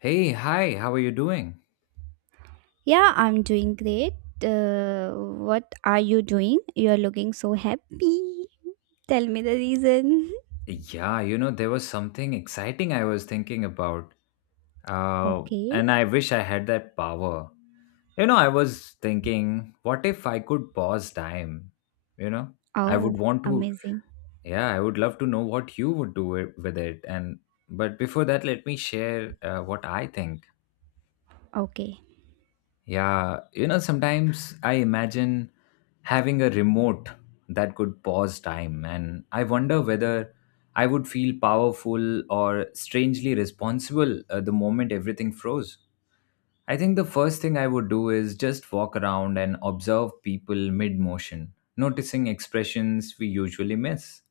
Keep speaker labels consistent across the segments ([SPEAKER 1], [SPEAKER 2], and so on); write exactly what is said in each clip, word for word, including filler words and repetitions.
[SPEAKER 1] Hey, hi, how are you doing?
[SPEAKER 2] Yeah, I'm doing great. Uh, what are you doing? You're looking so happy. Tell me the reason.
[SPEAKER 1] Yeah, you know, there was something exciting I was thinking about. Uh,
[SPEAKER 2] Okay.
[SPEAKER 1] and I wish I had that power. You know, I was thinking, what if I could pause time? You know, I
[SPEAKER 2] Oh,
[SPEAKER 1] would want to,
[SPEAKER 2] amazing.
[SPEAKER 1] yeah, I would love to know what you would do it, with it. And, but before that, let me share uh, what I think.
[SPEAKER 2] Okay.
[SPEAKER 1] Yeah, you know, sometimes I imagine having a remote that could pause time, and I wonder whether I would feel powerful or strangely responsible uh, the moment everything froze. I think the first thing I would do is just walk around and observe people mid motion, noticing expressions we usually miss.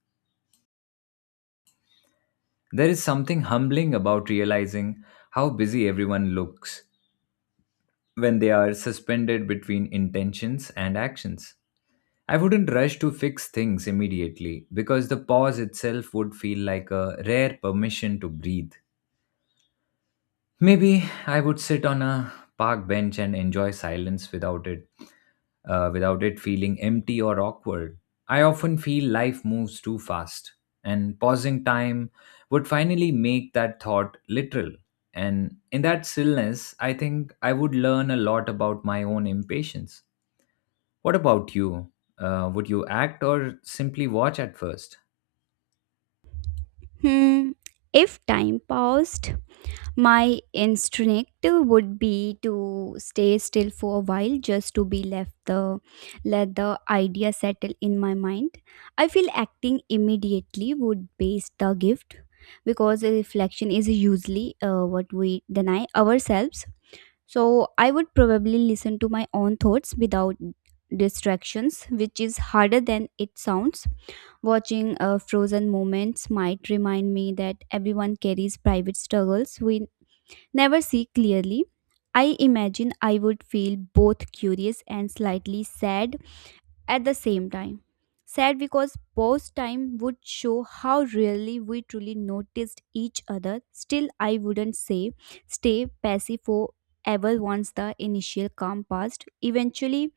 [SPEAKER 1] There is something humbling about realizing how busy everyone looks when they are suspended between intentions and actions. I wouldn't rush to fix things immediately because the pause itself would feel like a rare permission to breathe. Maybe I would sit on a park bench and enjoy silence without it uh, without it feeling empty or awkward. I often feel life moves too fast, and pausing time would finally make that thought literal. And in that stillness, I think I would learn a lot about my own impatience. What about you? Uh, would you act or simply watch at first?
[SPEAKER 2] Hmm. If time paused, my instinct would be to stay still for a while just to be left the let the idea settle in my mind. I feel acting immediately would base the gift because a reflection is usually uh, what we deny ourselves. So I would probably listen to my own thoughts without distractions, which is harder than it sounds. Watching uh, frozen moments might remind me that everyone carries private struggles we never see clearly. I imagine I would feel both curious and slightly sad at the same time. Sad because pause time would show how really we truly noticed each other. Still, I wouldn't say stay passive forever once the initial calm passed. Eventually,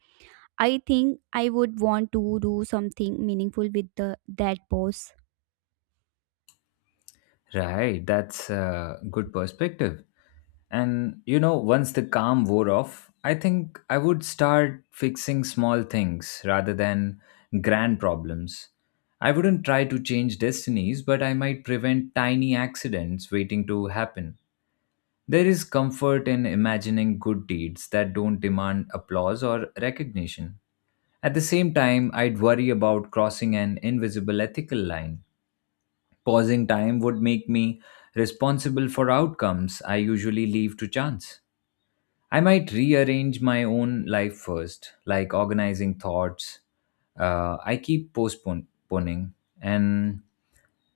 [SPEAKER 2] I think I would want to do something meaningful with the, that pause.
[SPEAKER 1] Right, that's a good perspective. And you know, once the calm wore off, I think I would start fixing small things rather than grand problems. I wouldn't try to change destinies, but I might prevent tiny accidents waiting to happen. There is comfort in imagining good deeds that don't demand applause or recognition. At the same time, I'd worry about crossing an invisible ethical line. Pausing time would make me responsible for outcomes I usually leave to chance. I might rearrange my own life first, like organizing thoughts. Uh, I keep postponing, and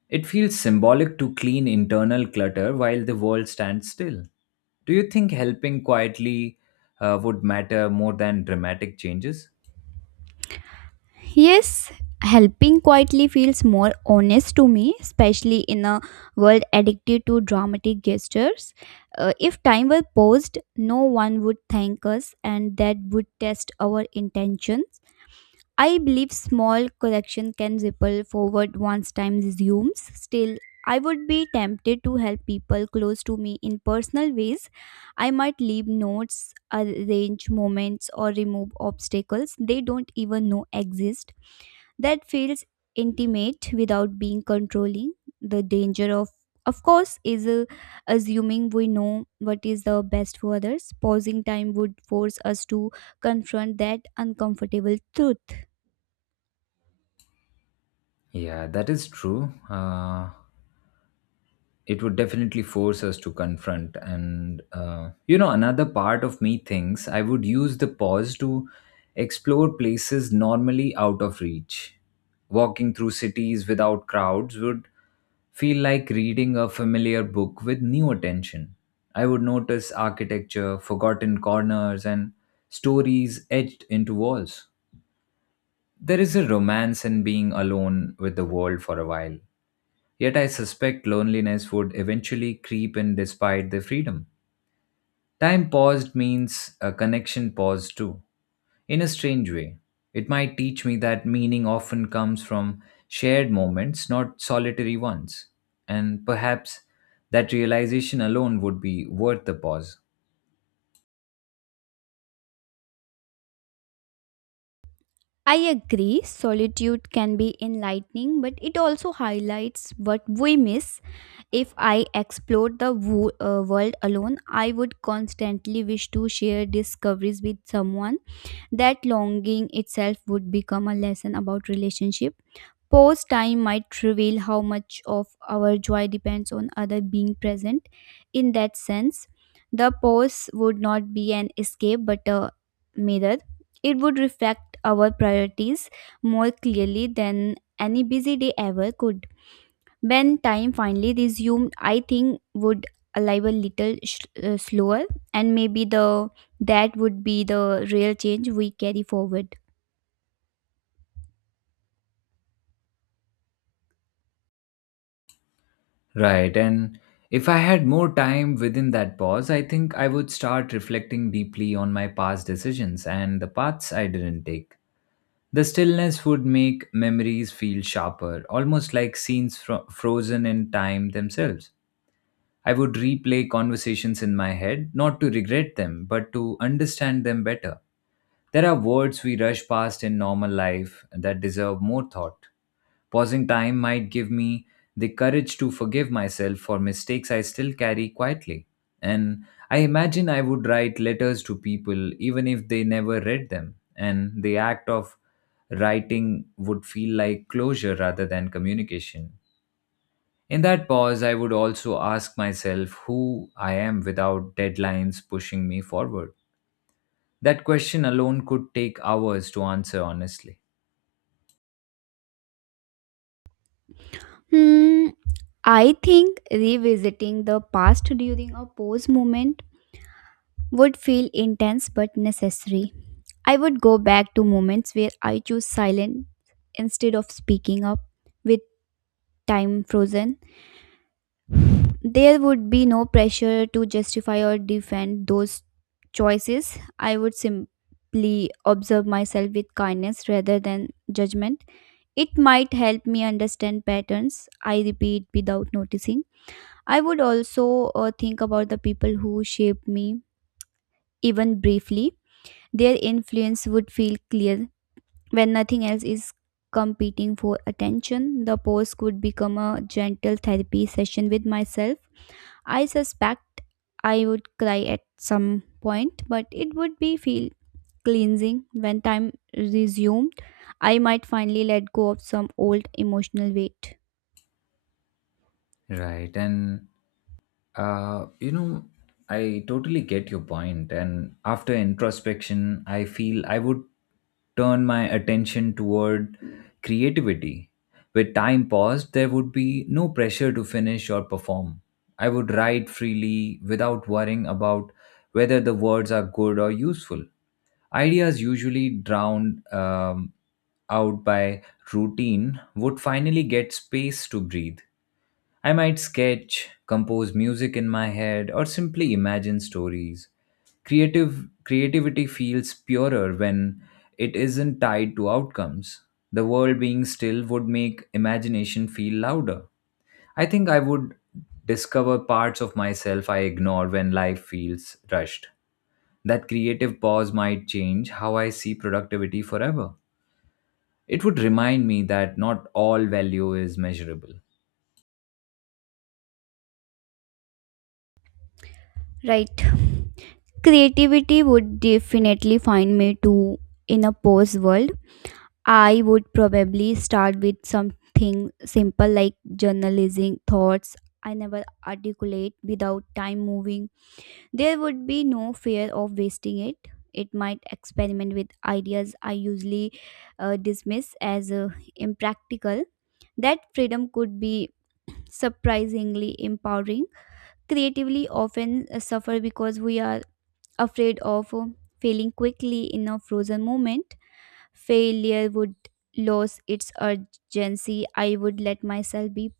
[SPEAKER 1] it feels symbolic to clean internal clutter while the world stands still. Do you think helping quietly uh, would matter more than dramatic changes?
[SPEAKER 2] Yes, helping quietly feels more honest to me, especially in a world addicted to dramatic gestures. Uh, if time were paused, no one would thank us, and that would test our intentions. I believe small correction can ripple forward once time resumes. Still, I would be tempted to help people close to me in personal ways. I might leave notes, arrange moments, or remove obstacles they don't even know exist. That feels intimate without being controlling. The danger of, of course, is uh, assuming we know what is the best for others. Pausing time would force us to confront that uncomfortable truth.
[SPEAKER 1] Yeah, that is true. Uh, it would definitely force us to confront, and uh, you know another part of me thinks I would use the pause to explore places normally out of reach. Walking through cities without crowds would feel like reading a familiar book with new attention. I would notice architecture, forgotten corners, and stories etched into walls. There is a romance in being alone with the world for a while. Yet I suspect loneliness would eventually creep in despite the freedom. Time paused means a connection paused too, in a strange way. It might teach me that meaning often comes from shared moments, not solitary ones. And perhaps that realization alone would be worth the pause.
[SPEAKER 2] I agree, solitude can be enlightening, but it also highlights what we miss. If I explored the wo- uh, world alone, I would constantly wish to share discoveries with someone. That longing itself would become a lesson about relationship. Pause time might reveal how much of our joy depends on other being present. In that sense, the pause would not be an escape but a mirror. It would reflect our priorities more clearly than any busy day ever could. When time finally resumed, I think would alive a little sh- uh, slower, and maybe the that would be the real change we carry forward.
[SPEAKER 1] Right. And if I had more time within that pause, I think I would start reflecting deeply on my past decisions and the paths I didn't take. The stillness would make memories feel sharper, almost like scenes fro- frozen in time themselves. I would replay conversations in my head, not to regret them, but to understand them better. There are words we rush past in normal life that deserve more thought. Pausing time might give me the courage to forgive myself for mistakes I still carry quietly. And I imagine I would write letters to people even if they never read them, and the act of writing would feel like closure rather than communication. In that pause, I would also ask myself who I am without deadlines pushing me forward. That question alone could take hours to answer honestly.
[SPEAKER 2] Hmm, I think revisiting the past during a pause moment would feel intense but necessary. I would go back to moments where I choose silence instead of speaking up. With time frozen, there would be no pressure to justify or defend those choices. I would simply observe myself with kindness rather than judgment. It might help me understand patterns I repeat without noticing. I would also uh, think about the people who shaped me, even briefly. Their influence would feel clear when nothing else is competing for attention. The pause could become a gentle therapy session with myself. I suspect I would cry at some point, but it would be feel cleansing when time resumed. I might finally let go of some old emotional weight.
[SPEAKER 1] Right. And Uh, you know, I totally get your point, point. and after introspection, I feel I would turn my attention toward creativity. With time paused, there would be no pressure to finish or perform. I would write freely without worrying about whether the words are good or useful. Ideas usually drowned um, out by routine would finally get space to breathe. I might sketch, compose music in my head, or simply imagine stories. Creative Creativity feels purer when it isn't tied to outcomes. The world being still would make imagination feel louder. I think I would discover parts of myself I ignore when life feels rushed. That creative pause might change how I see productivity forever. It would remind me that not all value is measurable.
[SPEAKER 2] Right. Creativity would definitely find me too in a post world. I would probably start with something simple like journalizing thoughts I never articulate without time moving. There would be no fear of wasting it. It might experiment with ideas I usually uh, dismiss as uh, impractical. That freedom could be surprisingly empowering. Creatively, often uh, suffer because we are afraid of uh, failing quickly in a frozen moment. Failure would lose its urgency. I would let myself be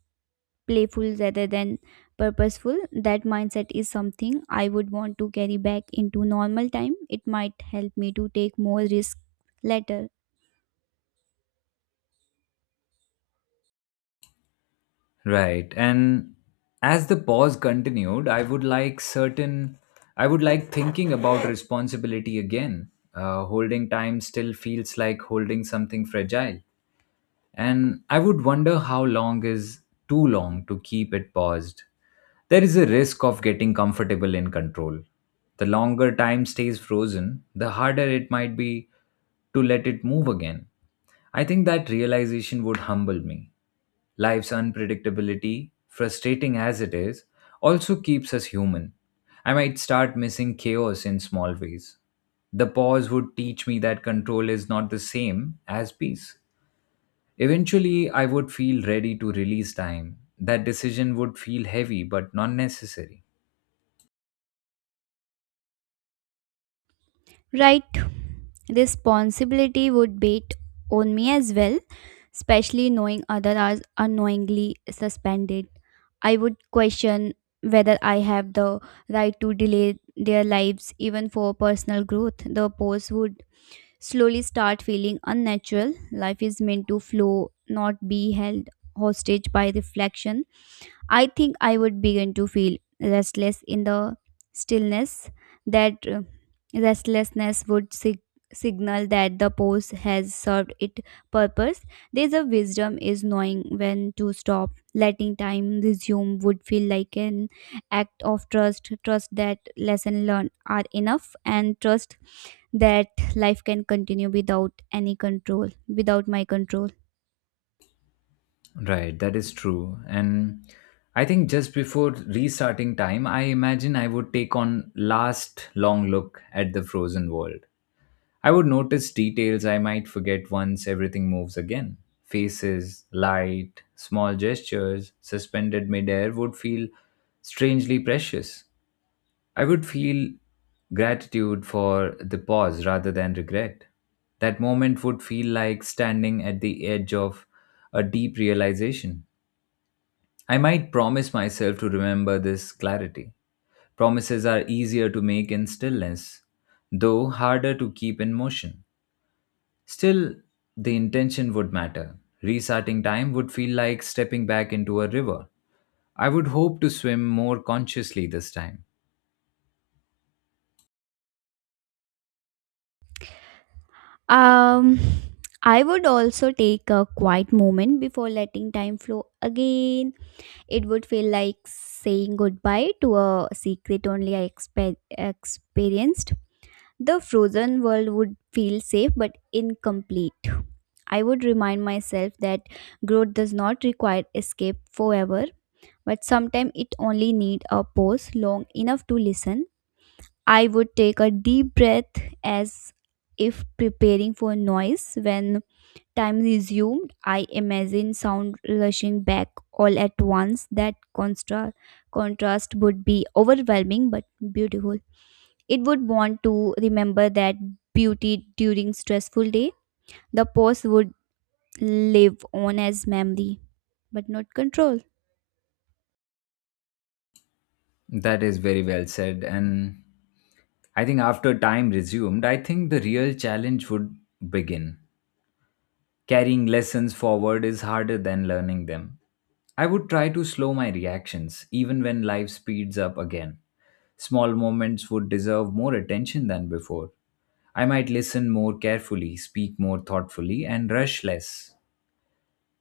[SPEAKER 2] playful rather than purposeful. That mindset is something I would want to carry back into normal time. It might help me to take more risk later.
[SPEAKER 1] Right. And as the pause continued, I would like certain, I would like thinking about responsibility again. Uh, holding time still feels like holding something fragile, and I would wonder how long is too long to keep it paused. There is a risk of getting comfortable in control. The longer time stays frozen, the harder it might be to let it move again. I think that realization would humble me. Life's unpredictability, frustrating as it is, also keeps us human. I might start missing chaos in small ways. The pause would teach me that control is not the same as peace. Eventually, I would feel ready to release time. That decision would feel heavy but not necessary.
[SPEAKER 2] Right. Responsibility would bait on me as well, especially knowing others are unknowingly suspended. I would question whether I have the right to delay their lives even for personal growth. The post would slowly start feeling unnatural. Life is meant to flow, not be held hostage by reflection. I think I would begin to feel restless in the stillness. That uh, restlessness would sig- signal that the pose has served its purpose. There's a wisdom is knowing when to stop. Letting time resume would feel like an act of trust. Trust that lesson learned are enough, and trust that life can continue without any control, without my control.
[SPEAKER 1] Right, that is true. And I think just before restarting time, I imagine I would take on last long look at the frozen world. I would notice details I might forget once everything moves again. Faces, light, small gestures suspended midair would feel strangely precious. I would feel gratitude for the pause rather than regret. That moment would feel like standing at the edge of a deep realization. I might promise myself to remember this clarity. Promises are easier to make in stillness, though harder to keep in motion. Still, the intention would matter. Restarting time would feel like stepping back into a river. I would hope to swim more consciously this time.
[SPEAKER 2] um I would also take a quiet moment before letting time flow again. It would feel like saying goodbye to a secret only I expe- experienced. The frozen world would feel safe but incomplete. I would remind myself that growth does not require escape forever, but sometimes it only needs a pause long enough to listen. I would take a deep breath as if preparing for noise. When time resumed, I imagine sound rushing back all at once. That contra- contrast would be overwhelming but beautiful. It would want to remember that beauty during stressful day. The pause would live on as memory, but not control.
[SPEAKER 1] That is very well said, and I think after time resumed, I think the real challenge would begin. Carrying lessons forward is harder than learning them. I would try to slow my reactions, even when life speeds up again. Small moments would deserve more attention than before. I might listen more carefully, speak more thoughtfully, and rush less.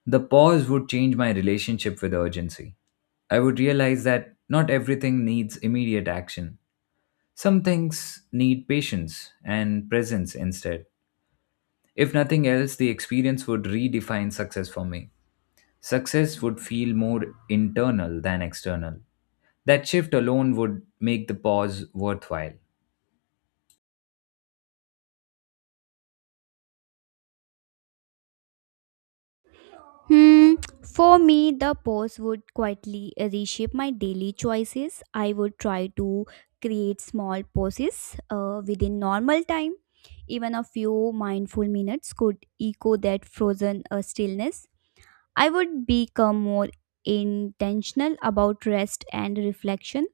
[SPEAKER 1] The pause would change my relationship with urgency. I would realize that not everything needs immediate action. Some things need patience and presence instead. If nothing else, the experience would redefine success for me. Success would feel more internal than external. That shift alone would make the pause worthwhile.
[SPEAKER 2] Hmm, for me, the pause would quietly reshape my daily choices. I would try to create small pauses uh, within normal time. Even a few mindful minutes could echo that frozen uh, stillness. I would become more intentional about rest and reflection.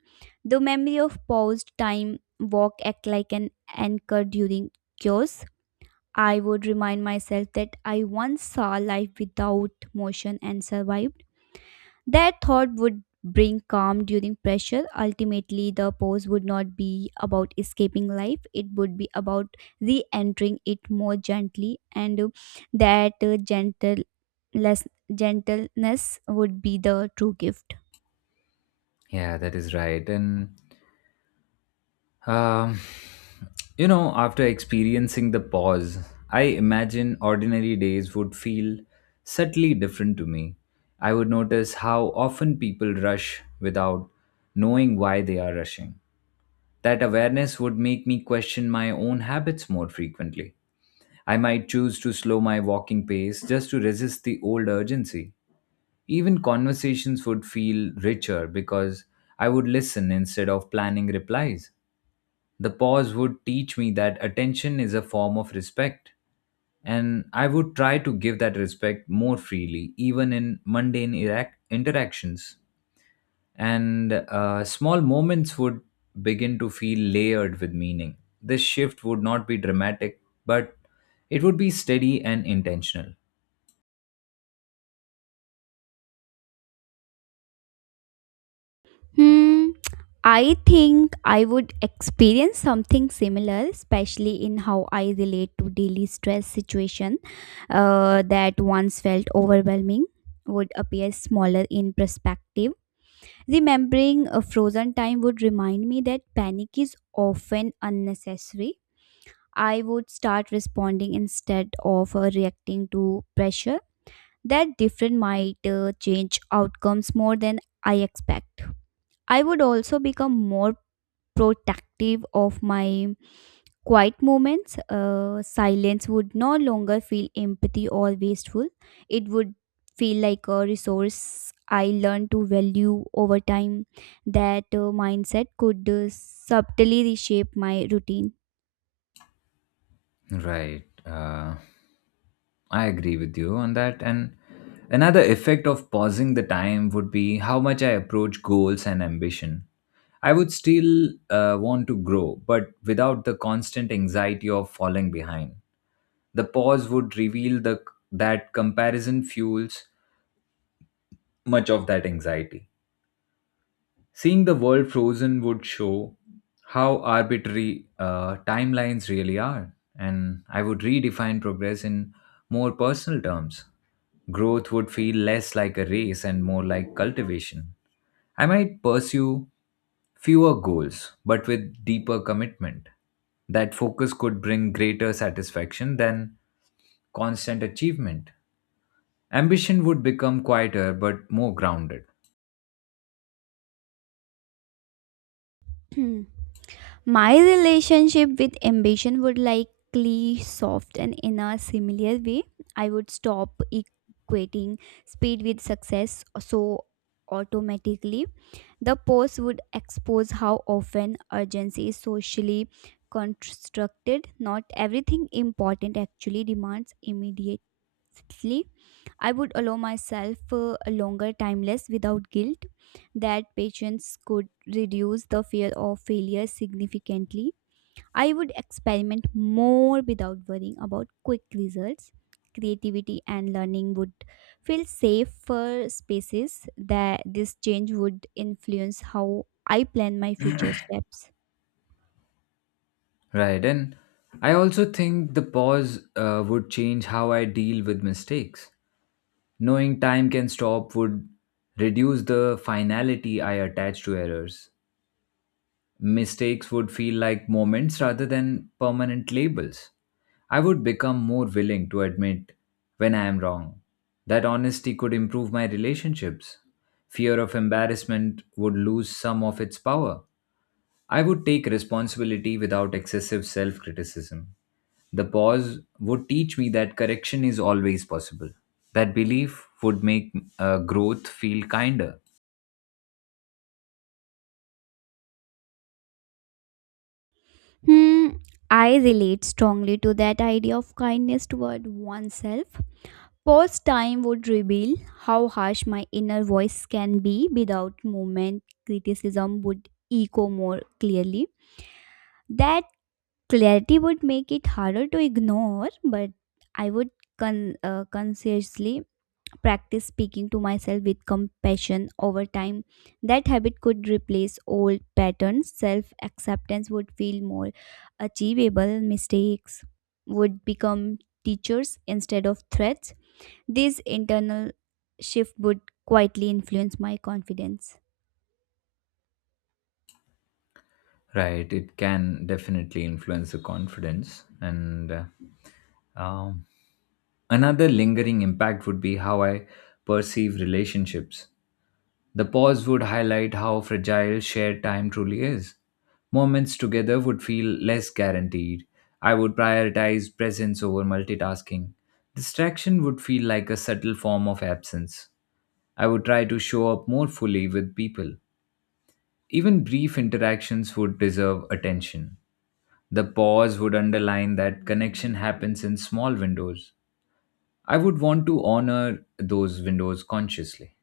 [SPEAKER 2] The memory of paused time walk act like an anchor during chaos. I would remind myself that I once saw life without motion and survived. That thought would bring calm during pressure. Ultimately, the pose would not be about escaping life, it would be about re entering it more gently, and uh, that uh, gentle less gentleness would be the true gift.
[SPEAKER 1] Yeah, that is right. And, um, you know, after experiencing the pause, I imagine ordinary days would feel subtly different to me. I would notice how often people rush without knowing why they are rushing. That awareness would make me question my own habits more frequently. I might choose to slow my walking pace just to resist the old urgency. Even conversations would feel richer because I would listen instead of planning replies. The pause would teach me that attention is a form of respect, and I would try to give that respect more freely, even in mundane irac- interactions, and uh, small moments would begin to feel layered with meaning. This shift would not be dramatic, but it would be steady and intentional.
[SPEAKER 2] Hmm, I think I would experience something similar, especially in how I relate to daily stress situation uh, that once felt overwhelming would appear smaller in perspective. Remembering a frozen time would remind me that panic is often unnecessary. I would start responding instead of uh, reacting to pressure. That different might uh, change outcomes more than I expect. I would also become more protective of my quiet moments. Uh, silence would no longer feel empathy or wasteful. It would feel like a resource I learned to value over time. That uh, mindset could uh, subtly reshape my routine.
[SPEAKER 1] Right. Uh, I agree with you on that. And another effect of pausing the time would be how much I approach goals and ambition. I would still uh, want to grow, but without the constant anxiety of falling behind. The pause would reveal the, that comparison fuels much of that anxiety. Seeing the world frozen would show how arbitrary uh, timelines really are, and I would redefine progress in more personal terms. Growth would feel less like a race and more like cultivation. I might pursue fewer goals, but with deeper commitment. That focus could bring greater satisfaction than constant achievement. Ambition would become quieter but more grounded.
[SPEAKER 2] My relationship with ambition would likely soften in a similar way. I would stop equating speed with success so automatically. The post would expose how often urgency is socially constructed. Not everything important actually demands immediate. Sixthly, I would allow myself uh, a longer timeless without guilt. That patience could reduce the fear of failure significantly. I would experiment more without worrying about quick results. Creativity and learning would feel safe for spaces that this change would influence how I plan my future steps.
[SPEAKER 1] Right. And I also think the pause uh, would change how I deal with mistakes. Knowing time can stop would reduce the finality I attach to errors. Mistakes would feel like moments rather than permanent labels. I would become more willing to admit when I am wrong. That honesty could improve my relationships. Fear of embarrassment would lose some of its power. I would take responsibility without excessive self criticism. The pause would teach me that correction is always possible. That belief would make uh, growth feel kinder.
[SPEAKER 2] Hmm, I relate strongly to that idea of kindness toward oneself. Pause time would reveal how harsh my inner voice can be without movement. Criticism would echo more clearly. That clarity would make it harder to ignore, but I would con- uh, consciously practice speaking to myself with compassion over time. That habit could replace old patterns. Self acceptance would feel more achievable. Mistakes would become teachers instead of threats. This internal shift would quietly influence my confidence.
[SPEAKER 1] Right, it can definitely influence the confidence. And uh, um, Another lingering impact would be how I perceive relationships. The pause would highlight how fragile shared time truly is. Moments together would feel less guaranteed. I would prioritize presence over multitasking. Distraction would feel like a subtle form of absence. I would try to show up more fully with people. Even brief interactions would deserve attention. The pause would underline that connection happens in small windows. I would want to honor those windows consciously.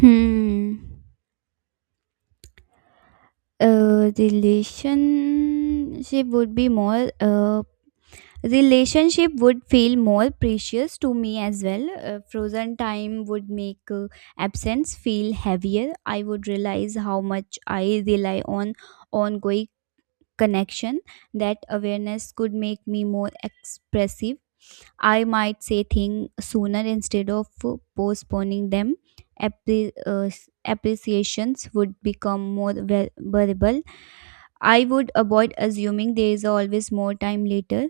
[SPEAKER 2] Hmm. A relationship would be more uh, Relationship would feel more precious to me as well. Uh, frozen time would make uh, absence feel heavier. I would realize how much I rely on ongoing connection. That awareness could make me more expressive. I might say things sooner instead of uh, postponing them. Appre- uh, Appreciations would become more ver- verbal. I would avoid assuming there is always more time later.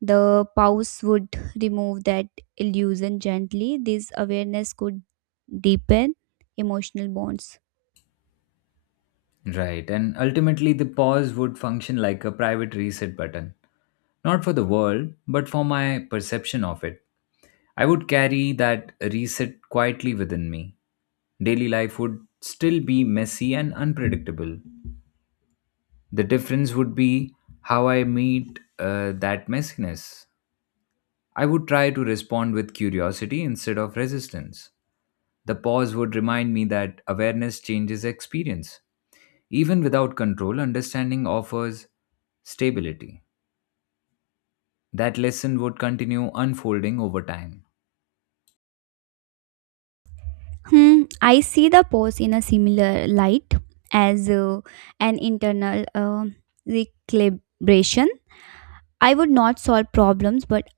[SPEAKER 2] The pause would remove that illusion gently. This awareness could deepen emotional bonds.
[SPEAKER 1] Right, and ultimately the pause would function like a private reset button, not for the world, but for my perception of it. I would carry that reset quietly within me. Daily life would still be messy and unpredictable. The difference would be how I meet uh, that messiness. I would try to respond with curiosity instead of resistance. The pause would remind me that awareness changes experience. Even without control, understanding offers stability. That lesson would continue unfolding over time.
[SPEAKER 2] Hmm, I see the pause in a similar light as uh, an internal uh, recalibration. I would not solve problems, but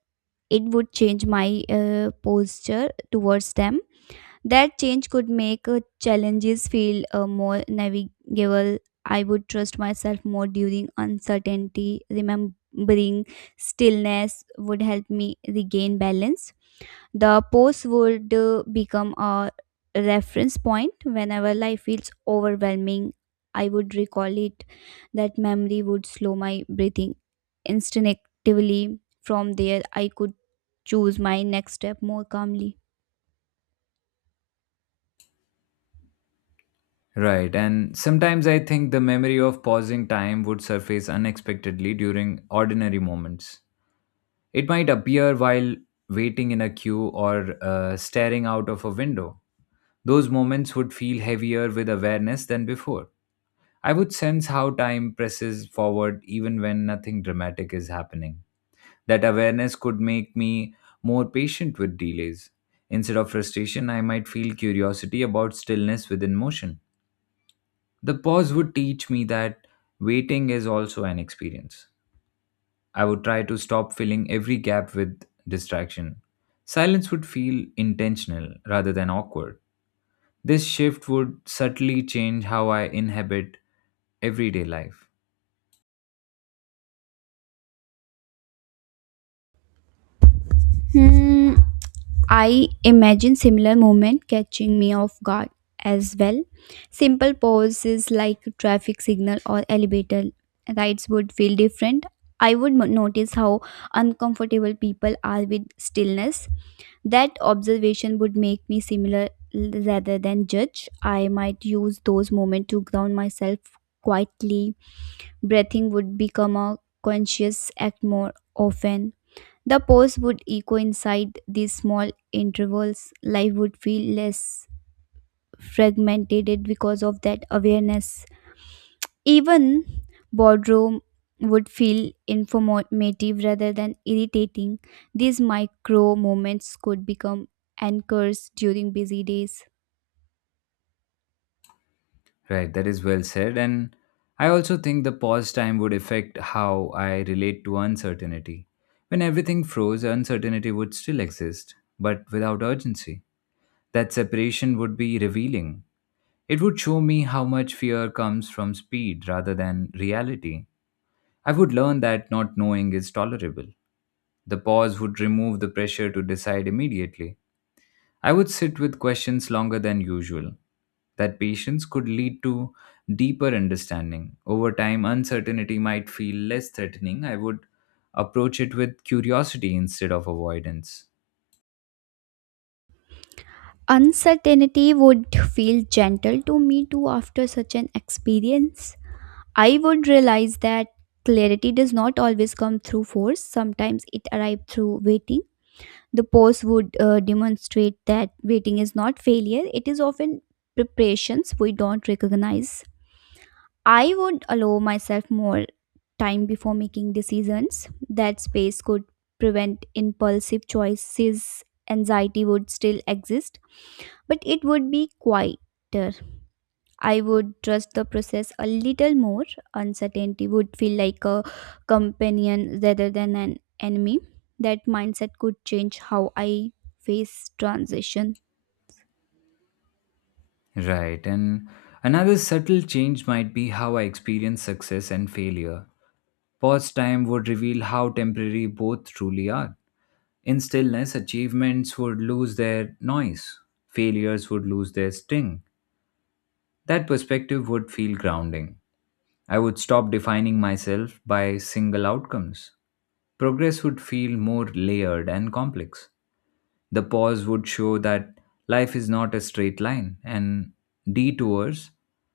[SPEAKER 2] it would change my uh, posture towards them. That change could make uh, challenges feel uh, more navigable. I would trust myself more during uncertainty. Remembering stillness would help me regain balance. The post would uh, become a reference point whenever life feels overwhelming. I would recall it. That memory would slow my breathing instinctively. From there, I could choose my next step more calmly.
[SPEAKER 1] Right, and sometimes I think the memory of pausing time would surface unexpectedly during ordinary moments. It might appear while waiting in a queue or uh, staring out of a window. Those moments would feel heavier with awareness than before. I would sense how time presses forward even when nothing dramatic is happening. That awareness could make me more patient with delays. Instead of frustration, I might feel curiosity about stillness within motion. The pause would teach me that waiting is also an experience. I would try to stop filling every gap with distraction. Silence would feel intentional rather than awkward. This shift would subtly change how I inhabit everyday life.
[SPEAKER 2] Hmm, I imagine similar movement catching me off guard as well. Simple pauses like traffic signal or elevator rides would feel different. I would mo- notice how uncomfortable people are with stillness. That observation would make me similar l- rather than judge. I might use those moments to ground myself quietly. Breathing would become a conscious act more often. The pause would echo inside these small intervals. Life would feel less fragmented because of that awareness. Even boardroom would feel informative rather than irritating. These micro moments could become anchors during busy days.
[SPEAKER 1] Right, that is well said. And I also think the pause time would affect how I relate to uncertainty. When everything froze, uncertainty would still exist, but without urgency. That separation would be revealing. It would show me how much fear comes from speed rather than reality. I would learn that not knowing is tolerable. The pause would remove the pressure to decide immediately. I would sit with questions longer than usual. That patience could lead to deeper understanding. Over time, uncertainty might feel less threatening. I would approach it with curiosity instead of avoidance.
[SPEAKER 2] Uncertainty would feel gentle to me too after such an experience. I would realize that clarity does not always come through force. Sometimes it arrives through waiting. The pause would uh, demonstrate that waiting is not failure, it is often preparations we don't recognize. I would allow myself more time before making decisions. That space could prevent impulsive choices. Anxiety would still exist, but it would be quieter. I would trust the process a little more. Uncertainty would feel like a companion rather than an enemy. That mindset could change how I face transition.
[SPEAKER 1] Right, and another subtle change might be how I experience success and failure. Pause time would reveal how temporary both truly are. In stillness, achievements would lose their noise, failures would lose their sting. That perspective would feel grounding. I would stop defining myself by single outcomes. Progress would feel more layered and complex. The pause would show that life is not a straight line, and detours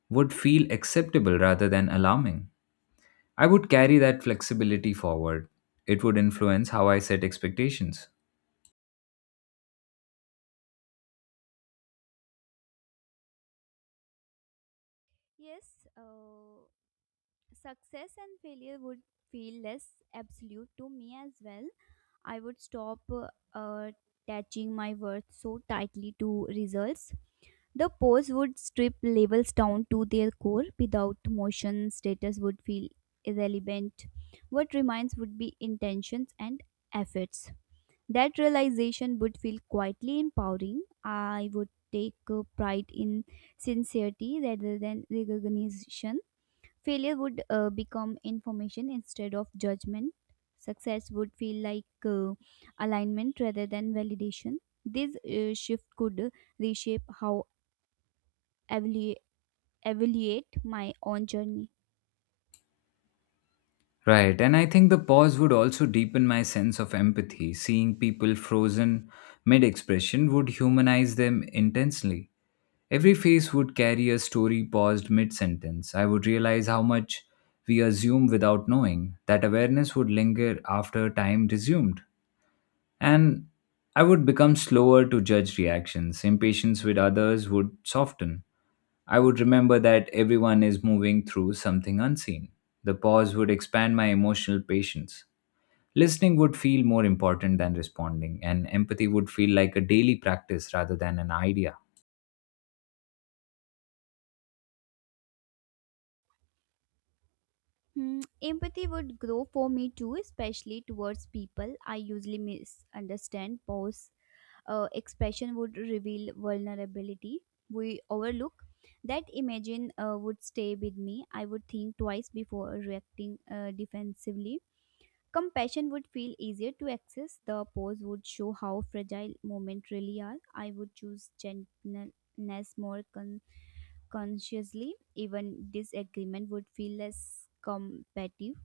[SPEAKER 1] would feel acceptable rather than alarming. I would carry that flexibility forward. It would influence how I set expectations.
[SPEAKER 2] Yes, uh, success and failure would feel less absolute to me as well. I would stop uh, uh, attaching my worth so tightly to results. The pose would strip labels down to their core. Without motion, status would feel irrelevant. What remains would be intentions and efforts. That realization would feel quietly empowering. I would take uh, pride in sincerity rather than recognition. Failure would uh, become information instead of judgment. Success would feel like uh, alignment rather than validation. This uh, shift could reshape how evalu- evaluate my own journey.
[SPEAKER 1] Right, and I think the pause would also deepen my sense of empathy. Seeing people frozen mid expression would humanize them intensely. Every face would carry a story paused mid sentence. I would realize how much we assume without knowing. That awareness would linger after time resumed. And I would become slower to judge reactions. Impatience with others would soften. I would remember that everyone is moving through something unseen. The pause would expand my emotional patience. Listening would feel more important than responding, and empathy would feel like a daily practice rather than an idea.
[SPEAKER 2] Hmm, empathy would grow for me too, especially towards people I usually misunderstand. Pause uh, expression would reveal vulnerability we overlook. That imagine uh, would stay with me. I would think twice before reacting uh, defensively. Compassion would feel easier to access. The pose would show how fragile moments really are. I would choose gentleness more consciously, even disagreement would feel less combative.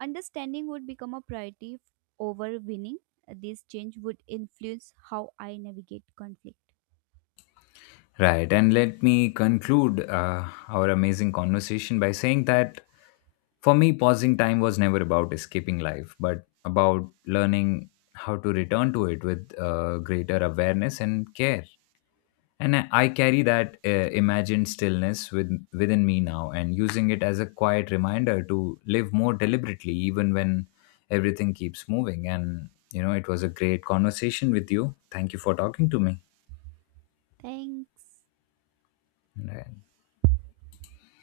[SPEAKER 2] Understanding would become a priority f- over winning. This change would influence how I navigate conflict.
[SPEAKER 1] Right. And let me conclude uh, our amazing conversation by saying that for me, pausing time was never about escaping life, but about learning how to return to it with uh, greater awareness and care. And I I carry that uh, imagined stillness with, within me now and using it as a quiet reminder to live more deliberately, even when everything keeps moving. And, you know, it was a great conversation with you. Thank you for talking to me.
[SPEAKER 2] Thanks.
[SPEAKER 1] And I-